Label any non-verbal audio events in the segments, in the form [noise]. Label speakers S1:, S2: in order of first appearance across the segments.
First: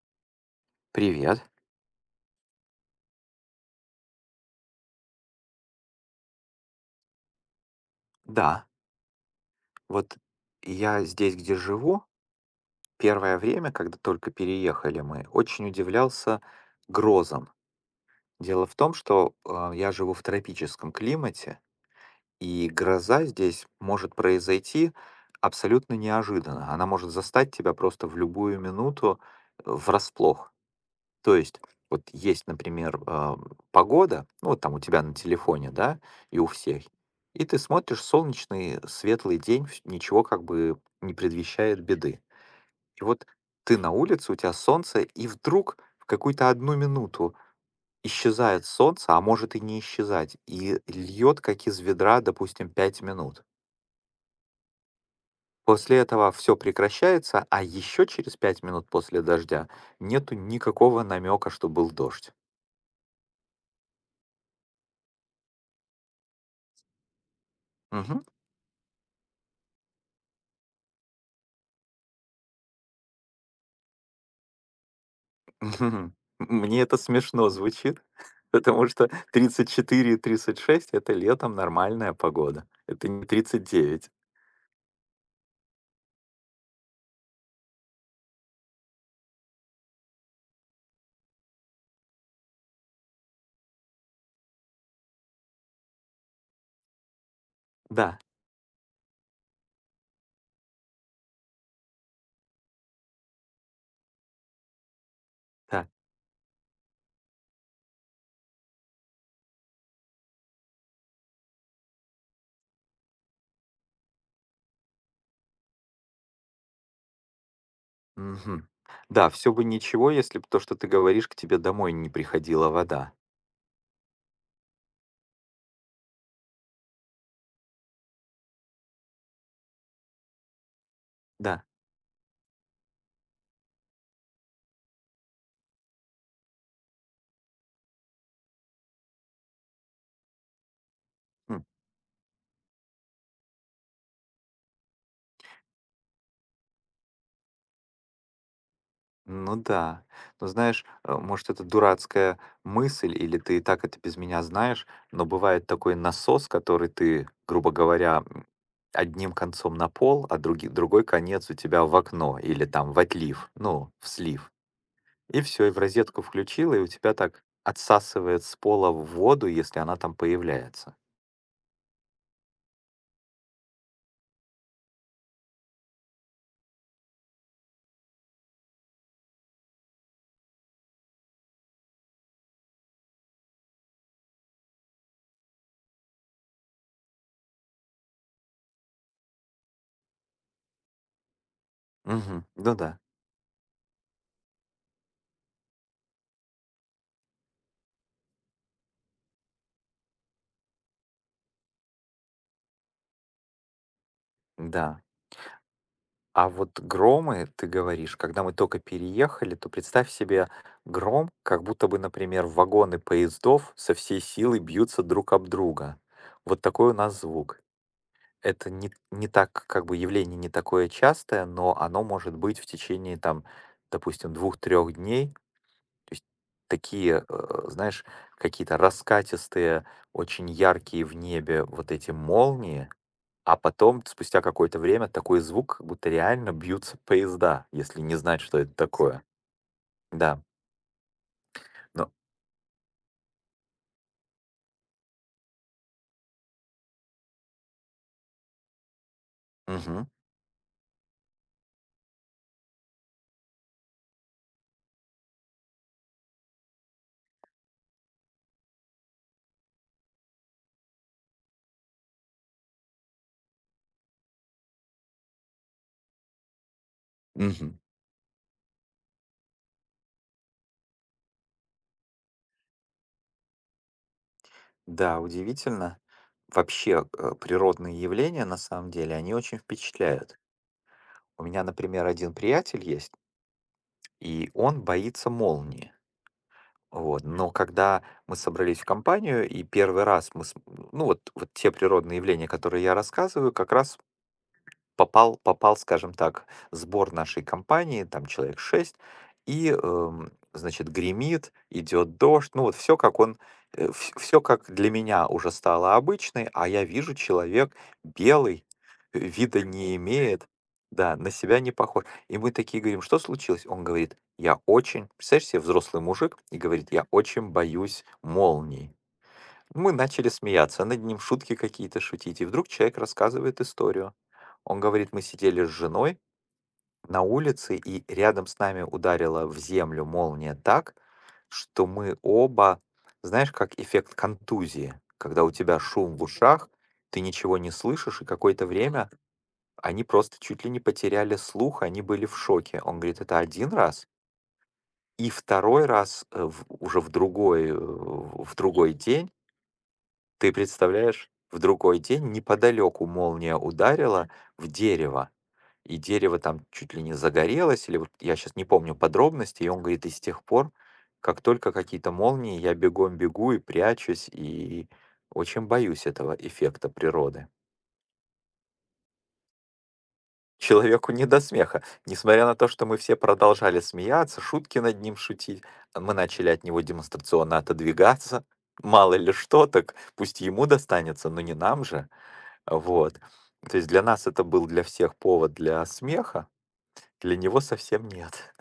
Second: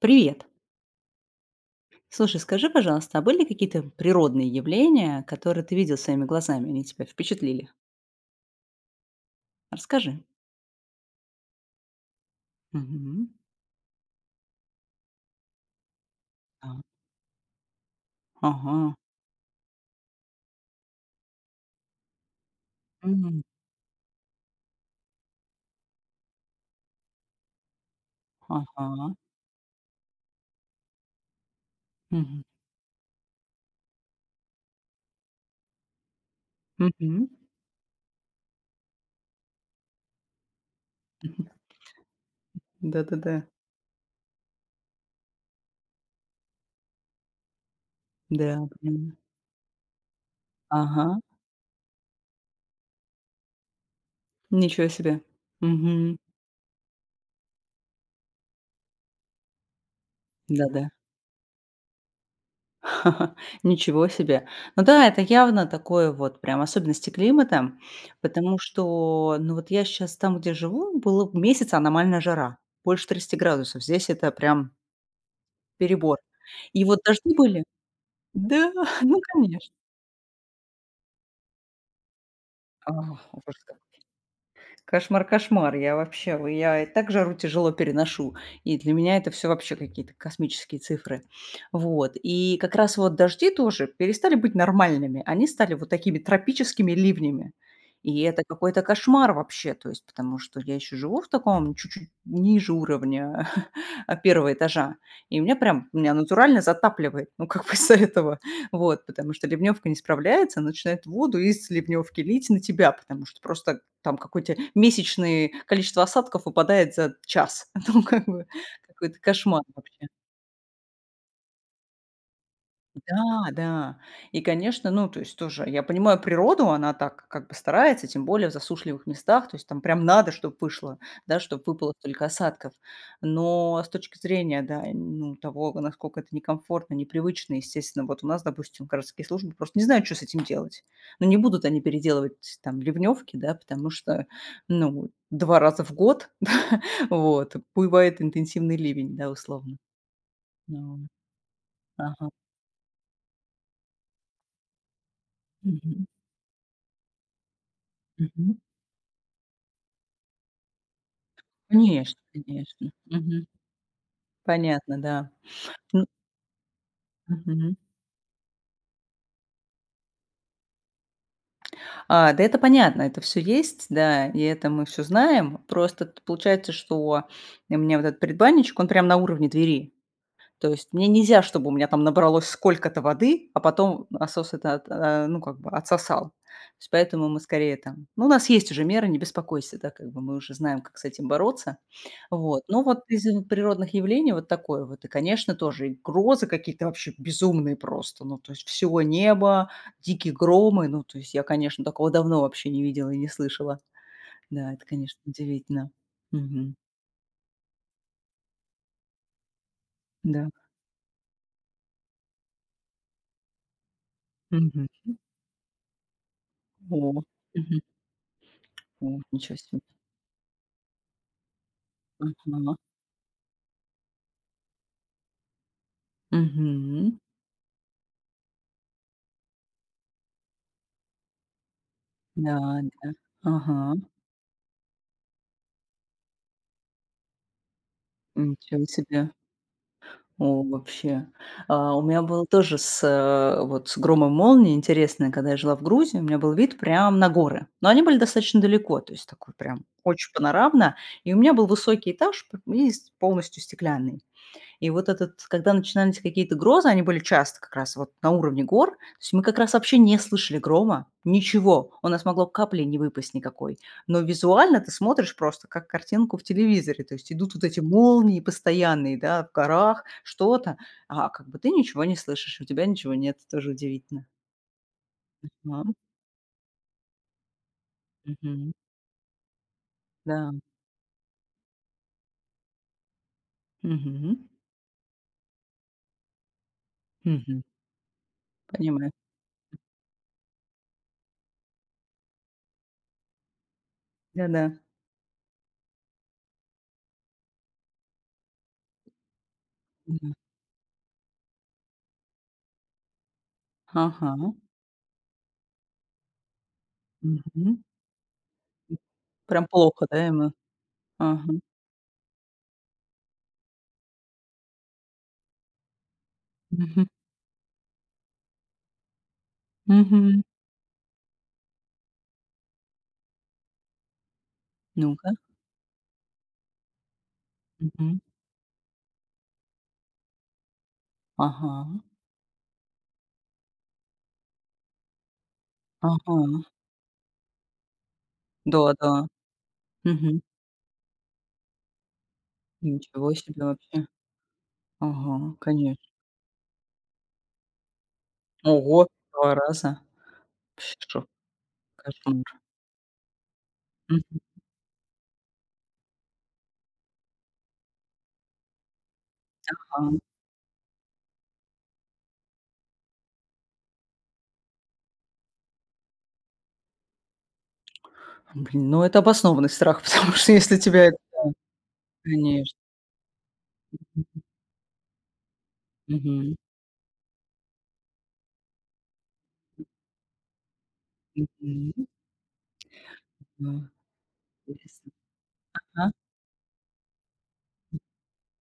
S1: Привет.
S2: Привет.
S1: Слушай, скажи, пожалуйста, а были какие-то природные явления, которые ты видел своими глазами, они тебя впечатлили?
S2: Да, вот
S1: Расскажи.
S2: я здесь, где живу,
S1: Мгм.
S2: первое время, когда только переехали мы, очень удивлялся
S1: А,
S2: грозам. Дело в том,
S1: ага.
S2: что я живу в тропическом климате, и гроза
S1: М,
S2: здесь может произойти абсолютно неожиданно. Она может застать тебя просто в любую
S1: ага.
S2: минуту врасплох. То есть вот
S1: Мгм.
S2: есть, например, погода, ну вот там у тебя на телефоне, да, и у всех,
S1: Мгм.
S2: и ты смотришь солнечный светлый день, ничего как бы не
S1: Мгм.
S2: предвещает беды. И вот
S1: Да-да-да.
S2: ты на улице, у тебя солнце, и вдруг в какую-то одну минуту исчезает
S1: Да,
S2: солнце,
S1: понимаю.
S2: а может и не исчезать, и
S1: Ага.
S2: льет как из ведра, допустим, 5 минут.
S1: Ничего себе.
S2: После
S1: Мгм.
S2: этого все прекращается, а еще через 5 минут после дождя нету
S1: Да-да.
S2: никакого намека, что был дождь.
S1: [laughs] Ничего себе. Ну да, это явно такое вот прям особенности климата,
S2: Мгм.
S1: потому что, ну вот я сейчас там, где живу, было месяц аномальная жара, больше 30 градусов. Здесь это прям
S2: Мгм.
S1: перебор.
S2: Мне
S1: И
S2: это
S1: вот дожди
S2: смешно
S1: были.
S2: звучит, [laughs]
S1: Да,
S2: потому
S1: [laughs]
S2: что
S1: ну
S2: тридцать
S1: конечно.
S2: четыре и 36 это летом нормальная погода.
S1: А,
S2: Это не
S1: ужас.
S2: 39.
S1: Кошмар, кошмар. Я вообще, я и так жару тяжело переношу. И для меня это все вообще какие-то космические цифры. Вот. И как раз вот дожди тоже перестали быть нормальными. Они стали вот такими тропическими ливнями.
S2: Да,
S1: И это какой-то кошмар вообще, то есть, потому что я еще живу в таком чуть-чуть ниже уровня [laughs] первого этажа, и меня
S2: да.
S1: прям, меня натурально затапливает, ну, как бы с этого. Вот, потому что ливневка не справляется, она начинает воду из ливневки лить на тебя, потому что просто там какое-то месячное количество осадков выпадает за час. [laughs] Ну, как бы
S2: Мгм.
S1: какой-то
S2: Да, все
S1: кошмар
S2: бы
S1: вообще.
S2: ничего, если бы то, что ты говоришь, к тебе домой не приходила вода.
S1: Да, да. И, конечно, ну, то есть тоже я понимаю природу, она так как бы старается, тем более в засушливых местах, то есть там прям надо, чтобы вышло, да, чтобы
S2: Да.
S1: выпало столько осадков. Но с точки зрения, да, ну, того, насколько это некомфортно, непривычно, естественно, вот у нас, допустим, городские службы просто не знают, что с этим делать. Ну, не будут
S2: М.
S1: они переделывать там ливневки, да, потому что, ну, два раза в год, [laughs] да, вот, бывает интенсивный ливень, да,
S2: Ну
S1: условно.
S2: да. Но знаешь,
S1: Ну,
S2: может, это
S1: ага.
S2: дурацкая мысль, или ты и так это без меня знаешь, но бывает такой
S1: Мгм.
S2: насос, который ты, грубо говоря,
S1: Мгм.
S2: одним концом на пол, а другой конец у тебя в
S1: Конечно,
S2: окно или
S1: конечно.
S2: там в
S1: Мгм.
S2: отлив, ну, в слив.
S1: Понятно, да.
S2: И все, и в
S1: Н
S2: розетку включила, и у тебя так
S1: мгм.
S2: отсасывает с пола в воду, если она там появляется.
S1: А, да, это понятно, это все есть, да, и это мы все знаем. Просто т получается, что у меня вот этот предбанничек, он прям на уровне двери. То есть мне нельзя, чтобы у меня там набралось сколько-то воды, а потом насос это, ну, как бы отсосал. То есть поэтому мы скорее там ну, у нас есть уже меры, не беспокойся, да, как бы мы уже знаем, как с этим бороться.
S2: Мгм.
S1: Вот.
S2: Ну
S1: Но
S2: да,
S1: вот из природных явлений вот такое вот. И, конечно, тоже и грозы какие-то вообще безумные просто. Ну, то есть всего неба, дикие громы. Ну, то есть я, конечно, такого давно вообще не видела и не слышала. Да, это,
S2: да.
S1: конечно, удивительно.
S2: А
S1: Мгм.
S2: вот громы, ты говоришь, когда мы только переехали, то представь себе
S1: Да.
S2: гром, как будто бы, например, вагоны поездов со всей силы
S1: Мгм.
S2: бьются друг об друга. Вот такой у нас
S1: О.
S2: звук.
S1: Мгм.
S2: Это не,
S1: О,
S2: не
S1: ничего
S2: так,
S1: себе.
S2: как бы явление не такое частое, но оно может быть в
S1: Ага.
S2: течение, там, допустим, двух-трех дней. То есть
S1: Мгм.
S2: такие, знаешь, какие-то раскатистые, очень яркие в небе вот эти
S1: Да,
S2: молнии,
S1: да.
S2: а
S1: Ага.
S2: потом, спустя какое-то время, такой звук, как будто реально бьются поезда, если не знать, что это
S1: Ничего
S2: такое.
S1: себе.
S2: Да.
S1: О, вообще. А, у
S2: Но
S1: меня было тоже вот с громом молнии интересно, когда я жила в Грузии, у меня был вид прям на горы. Но они были достаточно далеко, то есть такой прям
S2: мгм,
S1: очень панорамно. И у меня был высокий этаж п- и с- полностью стеклянный. И вот этот когда начинались какие-то грозы, они были часто как раз вот на уровне гор, то есть мы как раз вообще не слышали грома, ничего, у нас могло капли не выпасть никакой. Но визуально ты смотришь просто как картинку в телевизоре, то есть идут вот
S2: мгм.
S1: эти молнии постоянные, да, в горах, что-то, а как бы ты ничего не слышишь, у тебя ничего нет, тоже удивительно.
S2: Да,
S1: А,
S2: удивительно. Вообще, природные явления, на
S1: мгм.
S2: самом деле, они очень впечатляют.
S1: Да.
S2: У меня, например, один приятель есть,
S1: Мгм.
S2: и он боится молнии. Вот. Но
S1: Мгм.
S2: когда мы собрались в
S1: Понимаю.
S2: компанию, и первый раз мы. Ну, вот, вот те природные явления, которые я рассказываю, как раз
S1: Да-да.
S2: попал, скажем так, сбор нашей компании, там человек 6 и,
S1: Да.
S2: значит, гремит, идет дождь. Ну, вот все как он,
S1: Ага.
S2: все как для меня уже стало обычной, а я вижу, человек
S1: Мгм.
S2: белый, вида
S1: Прям
S2: не
S1: плохо, да,
S2: имеет,
S1: ему?
S2: да, на
S1: Ага.
S2: себя не похож. И мы такие говорим: "Что случилось?" Он говорит: "Я очень", представляешь себе, взрослый мужик, и говорит: "Я
S1: [laughs]
S2: очень боюсь молний". Мы начали
S1: Мгм.
S2: смеяться, над ним шутки какие-то шутить. И вдруг человек рассказывает историю. Он говорит, мы
S1: Ну-ка.
S2: сидели с женой на улице, и
S1: Мгм.
S2: рядом с нами ударила в землю молния так, что
S1: Ага.
S2: мы оба, знаешь, как эффект контузии, когда у тебя шум в
S1: Ага.
S2: ушах, ты ничего не слышишь, и какое-то
S1: Да,
S2: время
S1: да.
S2: они просто
S1: Мгм.
S2: чуть ли не потеряли слух, они были в шоке. Он говорит,
S1: Ничего
S2: это
S1: себе
S2: один
S1: вообще.
S2: раз, и
S1: Ага,
S2: второй
S1: конечно.
S2: раз уже в другой, в другой
S1: Ого,
S2: день,
S1: два раза.
S2: ты
S1: Вообще шок,
S2: представляешь, в другой день
S1: кошмар.
S2: неподалеку молния ударила
S1: Мгм.
S2: в дерево, и дерево там чуть ли не загорелось, или вот я сейчас не помню подробностей, и он говорит, и
S1: Ага.
S2: с тех пор, как только какие-то молнии, я бегом бегу и прячусь, и очень боюсь этого эффекта природы.
S1: Блин, ну это обоснованный страх, [laughs] потому что если тебя
S2: Человеку
S1: это
S2: не до смеха. Несмотря на то,
S1: конечно.
S2: что мы все продолжали смеяться, шутки над ним шутить, мы начали
S1: Мгм.
S2: от него демонстрационно отодвигаться. Мало ли что, так пусть ему достанется, но не нам
S1: Мгм.
S2: же. Вот. То
S1: Да.
S2: есть для нас это был для
S1: Интересно.
S2: всех повод для
S1: Ага.
S2: смеха, для него совсем нет.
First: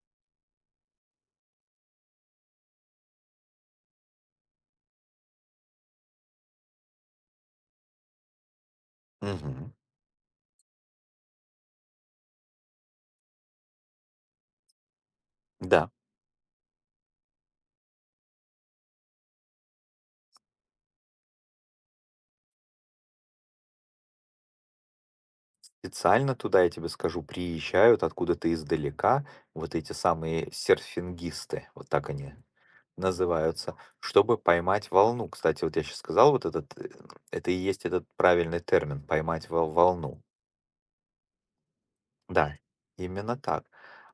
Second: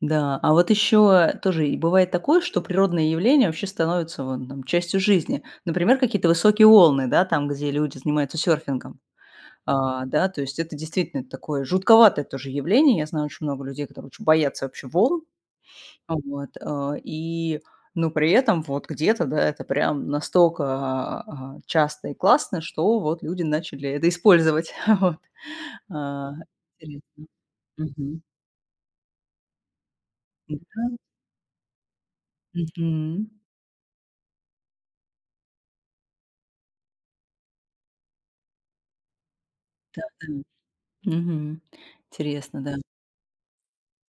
S1: Да, а вот еще тоже и бывает такое, что природные явления вообще становятся вон там частью жизни. Например, какие-то высокие волны, да, там, где люди занимаются серфингом.
S2: [laughs] Мгм.
S1: А, да, то есть это действительно такое жутковатое тоже явление. Я знаю очень много людей, которые очень боятся вообще волн.
S2: Да,
S1: Вот, а, и, но при этом вот где-то, да, это прям настолько, часто и классно, что вот люди начали это использовать. [laughs] Вот. А,
S2: специально туда, я тебе скажу,
S1: интересно.
S2: приезжают
S1: Мгм.
S2: откуда-то издалека вот эти самые
S1: Да.
S2: серфингисты, вот так они
S1: Мгм.
S2: называются, чтобы поймать волну. Кстати, вот я сейчас сказал, вот этот, это и есть этот правильный термин, поймать волну.
S1: Да. Мгм.
S2: Да,
S1: Интересно, да.
S2: именно так.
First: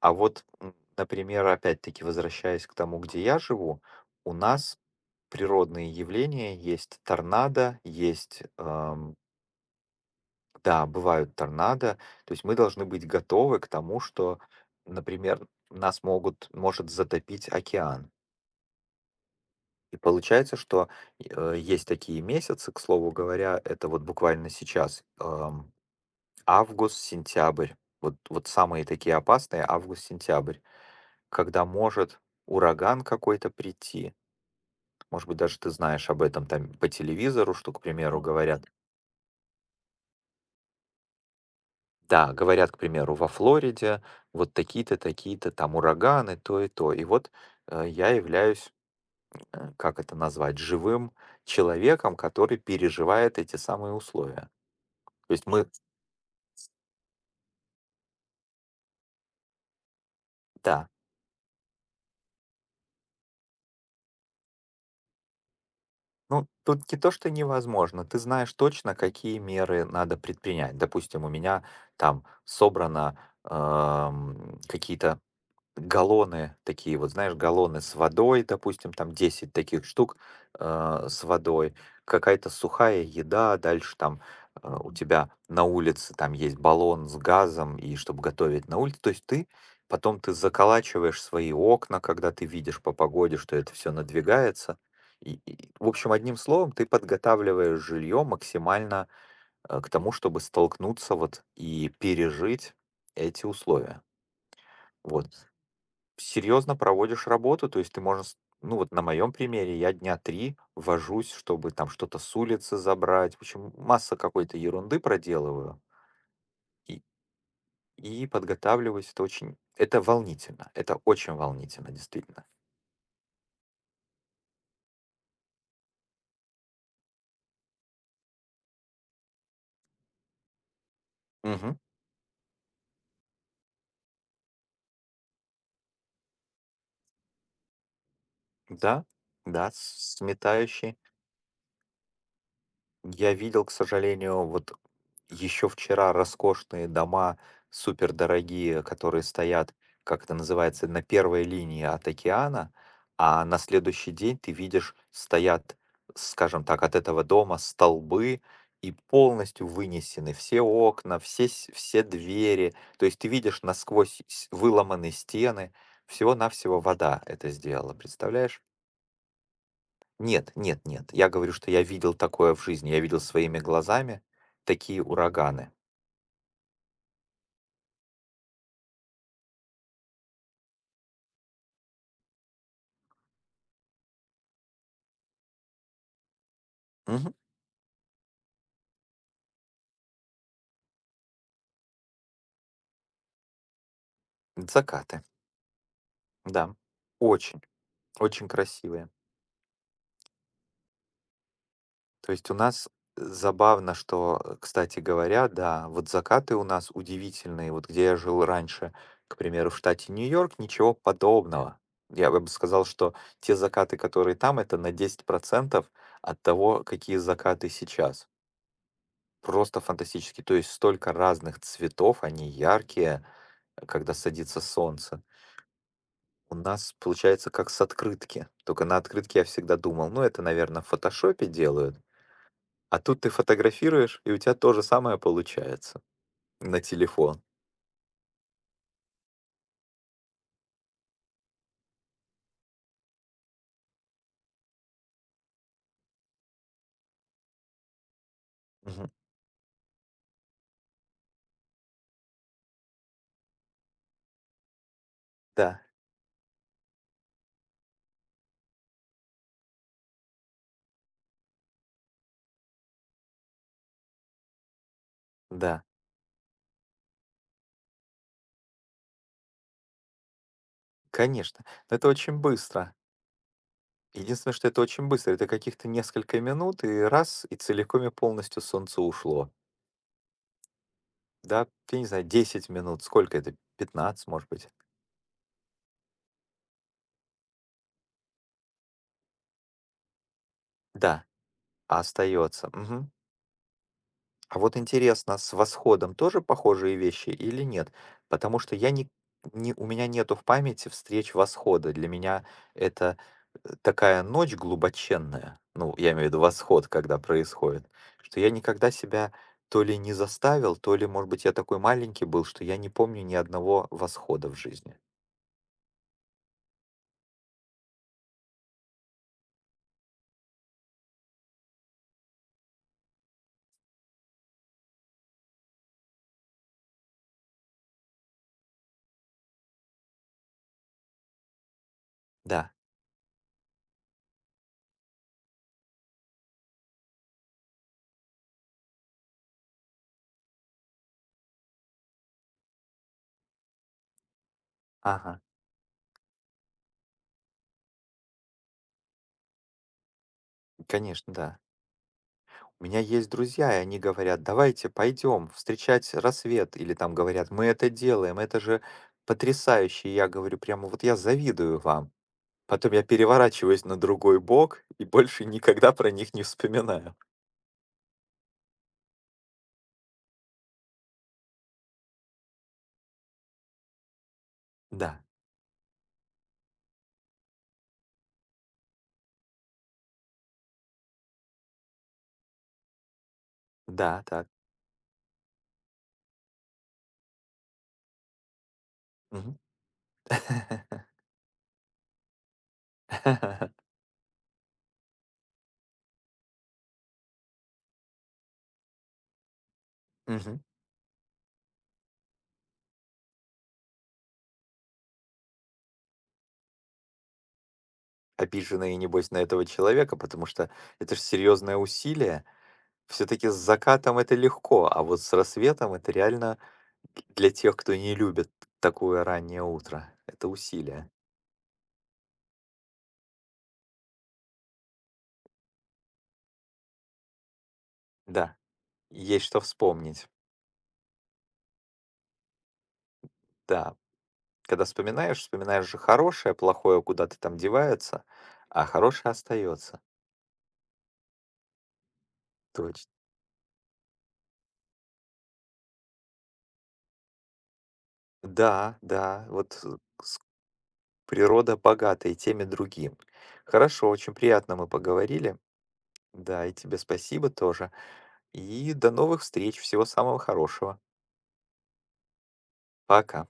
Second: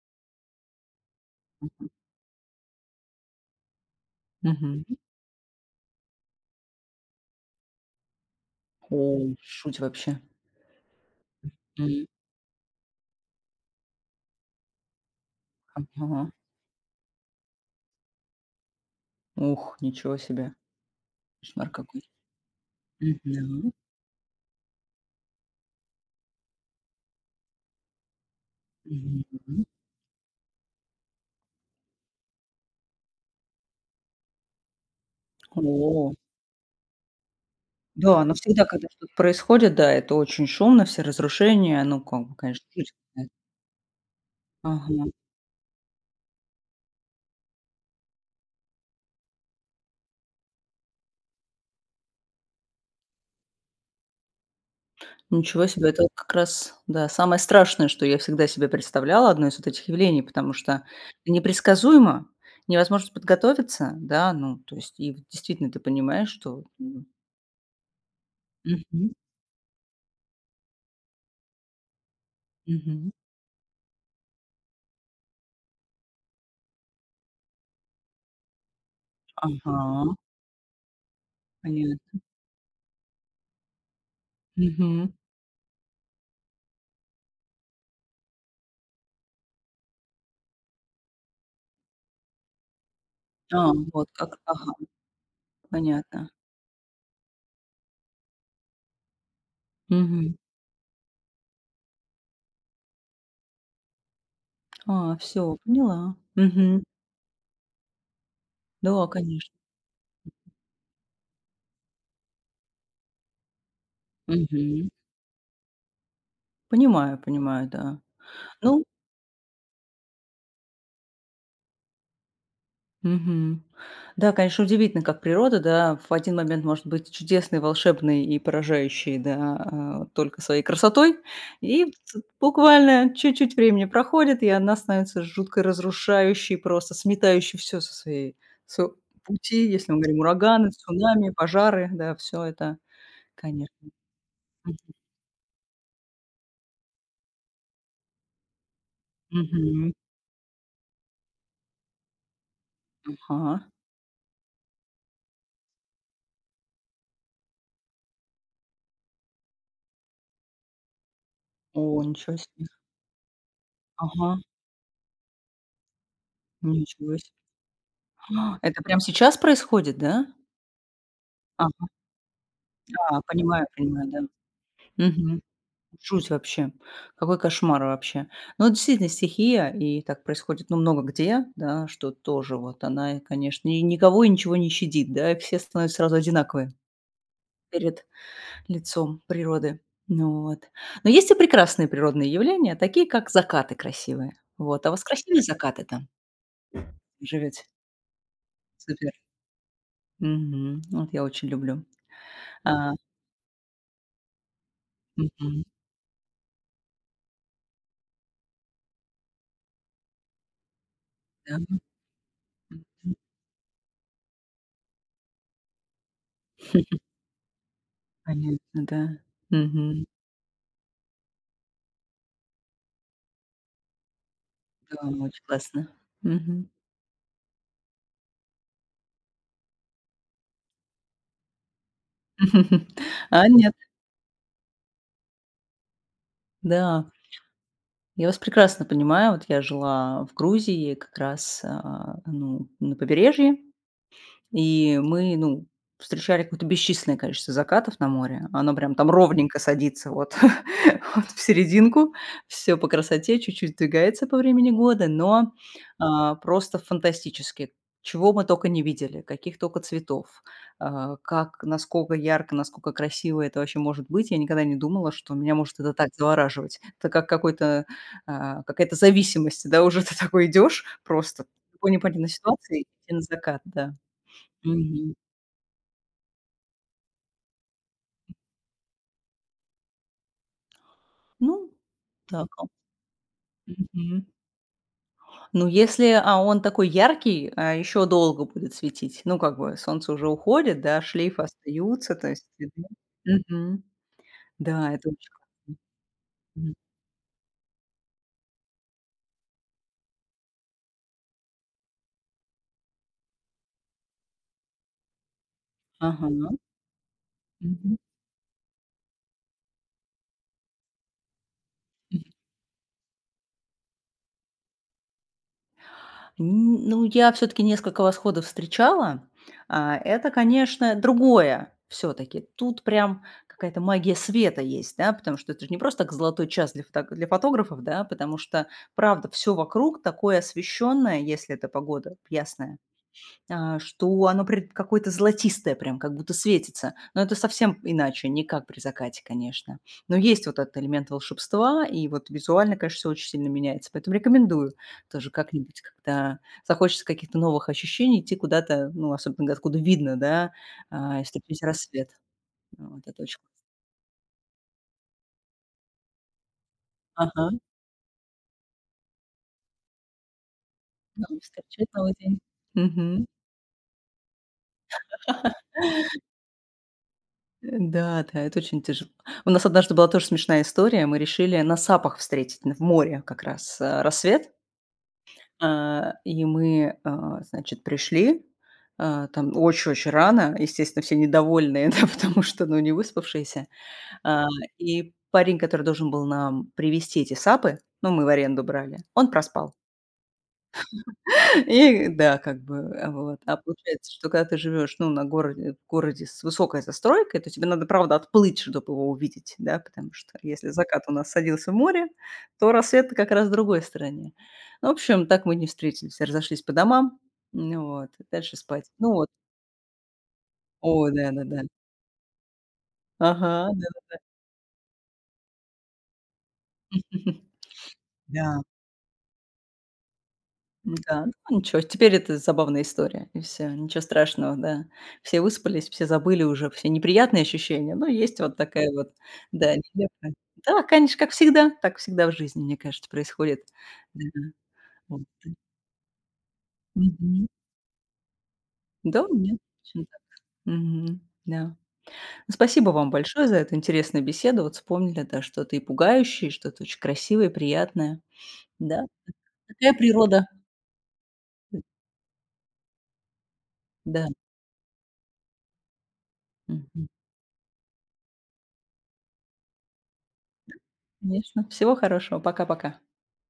S2: А вот, например, опять-таки, возвращаясь к тому, где я живу, у нас
S1: Мгм.
S2: природные явления, есть торнадо, есть,
S1: О, шуть вообще.
S2: да, бывают торнадо.
S1: М.
S2: То есть мы должны быть готовы к тому, что, например, нас
S1: Ага.
S2: могут, может затопить океан.
S1: Ух,
S2: И
S1: ничего себе.
S2: получается, что
S1: Кошмар
S2: есть
S1: какой.
S2: такие месяцы, к слову говоря,
S1: Мгм.
S2: это вот буквально сейчас, август, сентябрь, вот, вот самые такие опасные
S1: Мгм.
S2: август-сентябрь, когда может ураган какой-то прийти. Может быть, даже ты знаешь
S1: О,
S2: об этом там по телевизору, что, к примеру,
S1: да, но всегда,
S2: говорят,
S1: когда что-то происходит, да, это очень шумно, все разрушения, ну, как
S2: да,
S1: бы, конечно,
S2: говорят, к
S1: жуть
S2: примеру, во
S1: какая-то.
S2: Флориде вот такие-то,
S1: Ага.
S2: такие-то там ураганы, то и то. И вот я являюсь, как это назвать, живым человеком, который переживает эти самые условия. То есть
S1: Ничего
S2: мы,
S1: себе, это вот как раз, да, самое страшное, что я всегда себе представляла, одно из вот этих явлений, потому что
S2: да,
S1: непредсказуемо, невозможно подготовиться, да, ну, то есть и вот действительно ты понимаешь,
S2: ну
S1: что
S2: тут не
S1: м,
S2: то, что невозможно, ты знаешь точно,
S1: мгм,
S2: какие меры надо предпринять. Допустим, у меня там
S1: мгм,
S2: собрано, какие-то галлоны такие вот, знаешь, галлоны с водой, допустим, там десять
S1: ага,
S2: таких штук, с водой,
S1: понятно,
S2: какая-то сухая еда, дальше там, у
S1: мгм.
S2: тебя на улице там есть баллон с газом, и чтобы готовить на улице. То есть ты потом ты заколачиваешь свои окна, когда ты видишь по погоде, что
S1: А,
S2: это все
S1: вот как, ага,
S2: надвигается. И в общем,
S1: понятно.
S2: одним словом, ты подготавливаешь жилье максимально, к тому,
S1: Мгм.
S2: чтобы столкнуться вот и пережить эти условия.
S1: А,
S2: Вот
S1: всё, поняла.
S2: серьезно
S1: Мгм.
S2: проводишь работу, то есть ты можешь, ну вот на
S1: Да,
S2: моем
S1: конечно.
S2: примере, я дня три вожусь, чтобы там что-то с улицы забрать, в общем, масса какой-то
S1: Мгм.
S2: ерунды проделываю и,
S1: Понимаю, понимаю, да.
S2: и
S1: Ну,
S2: подготавливаюсь, это очень, это волнительно, это очень волнительно, действительно.
S1: мгм. Да, конечно, удивительно, как природа, да, в один момент может быть чудесной, волшебной и поражающей, да, вот только своей красотой,
S2: Мгм.
S1: и ц- буквально чуть-чуть времени проходит, и она становится жутко разрушающей, просто сметающей все со своей со
S2: Да,
S1: пути,
S2: да,
S1: если мы говорим ураганы,
S2: сметающий.
S1: цунами, пожары, да, все это,
S2: Я видел, к
S1: конечно.
S2: сожалению, вот еще вчера роскошные дома, супердорогие, которые стоят,
S1: Мгм.
S2: как это называется, на первой линии от океана, а на
S1: Ага.
S2: следующий день ты видишь, стоят, скажем так, от этого дома столбы и полностью вынесены все окна, все, с-
S1: О,
S2: все
S1: ничего себе.
S2: двери. То есть ты видишь насквозь
S1: Ага,
S2: выломанные стены, всего-навсего
S1: ничего
S2: вода
S1: себе.
S2: это сделала,
S1: [gasps] А,
S2: представляешь?
S1: это прямо сейчас происходит, да?
S2: Нет, нет, нет. Я говорю, что я видел такое в жизни. Я видел
S1: Ага,
S2: своими
S1: понимаю, понимаю, да.
S2: глазами такие
S1: Мгм.
S2: ураганы.
S1: Жуть вообще. Какой кошмар вообще. Ну, вот действительно, стихия, и так происходит, ну, много где, да, что тоже вот она, конечно, и никого и ничего не щадит, да, и все становятся сразу одинаковые
S2: Мгм.
S1: перед лицом природы. Ну вот. Но есть и прекрасные природные явления, такие как закаты красивые. Вот. А у вас
S2: Закаты,
S1: красивые закаты там
S2: да.
S1: живете?
S2: Очень, очень красивые.
S1: Супер. Мгм. Вот я очень люблю.
S2: То есть у нас
S1: А,
S2: забавно, что, кстати говоря,
S1: мгм.
S2: да, вот закаты у нас удивительные. Вот где я жил раньше, к примеру, в штате Нью-Йорк, ничего
S1: Да.
S2: подобного. Я бы сказал,
S1: Мгм.
S2: что те закаты, которые там, это на 10% от того, какие закаты сейчас.
S1: Понятно, да.
S2: Просто
S1: Мгм.
S2: фантастически. То есть столько разных цветов, они яркие, когда садится
S1: Да,
S2: солнце.
S1: очень классно.
S2: У
S1: Мгм.
S2: нас получается как с открытки. Только на открытке я всегда думал, ну это, наверное, в фотошопе делают.
S1: [laughs]
S2: А тут ты
S1: А, нет,
S2: фотографируешь, и у тебя то же самое получается на
S1: да.
S2: телефон.
S1: Я вас прекрасно понимаю. Вот я жила в Грузии как раз, а, ну, на побережье. И мы, ну, встречали какое-то бесчисленное количество закатов на море. Оно прям
S2: Мгм.
S1: там ровненько садится вот, [laughs] вот в серединку. Все по красоте, чуть-чуть двигается по времени года, но,
S2: Да,
S1: просто фантастически. Чего мы только не видели, каких только цветов, а, как, насколько ярко, насколько красиво это вообще может быть. Я никогда не думала, что меня может
S2: да,
S1: это так завораживать. Это как какой-то, какая-то зависимость, да, уже ты такой идешь просто
S2: конечно.
S1: в такой
S2: Но это
S1: непонятной
S2: очень
S1: ситуации,
S2: быстро.
S1: и на закат, да.
S2: Единственное, что это очень
S1: Мгм.
S2: быстро. Это каких-то несколько минут, и раз, и целиком и полностью солнце ушло.
S1: Ну,
S2: Да, я не знаю,
S1: так. а.
S2: 10 минут, сколько это?
S1: Мгм.
S2: 15, может быть.
S1: Ну, если а он такой яркий, еще долго будет светить. Ну, как бы солнце уже уходит, да,
S2: Да,
S1: шлейфы остаются, то есть
S2: остается.
S1: видны.
S2: Мгм.
S1: Мгм.
S2: А вот
S1: Да, это очень
S2: интересно, с
S1: классно.
S2: восходом тоже
S1: Мгм.
S2: похожие вещи или нет? Потому что я не, не, у меня нету в памяти встреч восхода. Для меня это такая ночь глубоченная, ну, я имею в виду
S1: Ага.
S2: восход, когда происходит,
S1: Мгм.
S2: что я никогда себя то ли не заставил, то ли, может быть, я такой маленький был, что я не помню ни одного восхода в жизни.
S1: Н ну, я все таки несколько восходов встречала. А, это, конечно, другое все таки. Тут прям какая-то магия света есть, да, потому что это же не просто так золотой час для фото для фотографов, да, потому что, правда, все вокруг такое освещенное, если эта погода
S2: Да,
S1: ясная, а, что оно пред какое-то золотистое прям, как будто светится. Но это совсем иначе, не как при закате, конечно. Но есть вот этот элемент волшебства, и вот визуально, конечно, всё очень сильно меняется. Поэтому рекомендую тоже
S2: ага,
S1: как-нибудь, когда захочется каких-то новых ощущений, идти куда-то, ну, особенно откуда видно, да, и
S2: конечно, да.
S1: встретить рассвет.
S2: У меня
S1: Вот это
S2: есть
S1: очень классно.
S2: друзья, и они говорят: "Давайте пойдем встречать рассвет". Или там
S1: Ага,
S2: говорят: "Мы это делаем, это же потрясающе". И я говорю прямо: "Вот я
S1: да,
S2: завидую
S1: встречать
S2: вам".
S1: новый день.
S2: Потом я
S1: Мгм.
S2: переворачиваюсь на другой бок и больше никогда про них не вспоминаю.
S1: Да, да, это очень тяжело. У нас однажды была тоже смешная история. Мы решили на Сапах встретить, н- в море как раз рассвет.
S2: Да,
S1: И мы, значит, пришли там очень-очень рано, естественно, все недовольные, [laughs] да, потому что, ну, не выспавшиеся.
S2: да,
S1: А,
S2: так.
S1: И парень, который должен был нам привезти эти сапы, ну, мы в аренду брали, он
S2: Мгм.
S1: проспал.
S2: [laughs]
S1: И да, как бы, а, вот. А получается, что когда ты живешь, ну, на городе в городе с высокой застройкой, то тебе надо, правда, отплыть, чтобы его увидеть, да, потому что
S2: Мгм.
S1: если закат у нас садился в море, то рассвет как раз в другой стороне. Ну, в общем, так мы не встретились, разошлись по домам, ну вот, и дальше спать.
S2: Обиженные,
S1: Ну вот.
S2: небось, на этого человека, потому что
S1: О
S2: это же
S1: да-да-да.
S2: серьезное усилие. Все-таки с
S1: Ага, да.
S2: закатом это легко, а вот с рассветом это реально. Для
S1: [laughs]
S2: тех, кто не любит
S1: Да.
S2: такое раннее утро, это усилие.
S1: Да, ну ничего, теперь это забавная история, и все, ничего страшного, да. Все выспались, все забыли уже все неприятные ощущения, но есть вот
S2: Да,
S1: такая вот,
S2: есть что
S1: да,
S2: вспомнить.
S1: нелепая. Да, конечно, как всегда, так всегда в жизни, мне кажется, происходит.
S2: Да,
S1: Да,
S2: когда
S1: вот,
S2: вспоминаешь, вспоминаешь же хорошее, плохое куда-то
S1: мгм.
S2: там девается, а
S1: Да,
S2: хорошее
S1: нет,
S2: остается.
S1: точно так. Мгм. Да. Ну, спасибо вам
S2: Точно.
S1: большое за эту интересную беседу. Вот вспомнили, да, что-то и пугающее, и что-то очень красивое, приятное.
S2: Да,
S1: Да,
S2: да, вот
S1: такая
S2: с-
S1: природа.
S2: природа богата и тем, и другим. Хорошо,
S1: Да.
S2: очень приятно мы поговорили. Да, и тебе
S1: Мгм.
S2: спасибо тоже. И до новых встреч, всего самого хорошего.
S1: Конечно. Всего хорошего. Пока-пока.
S2: Пока.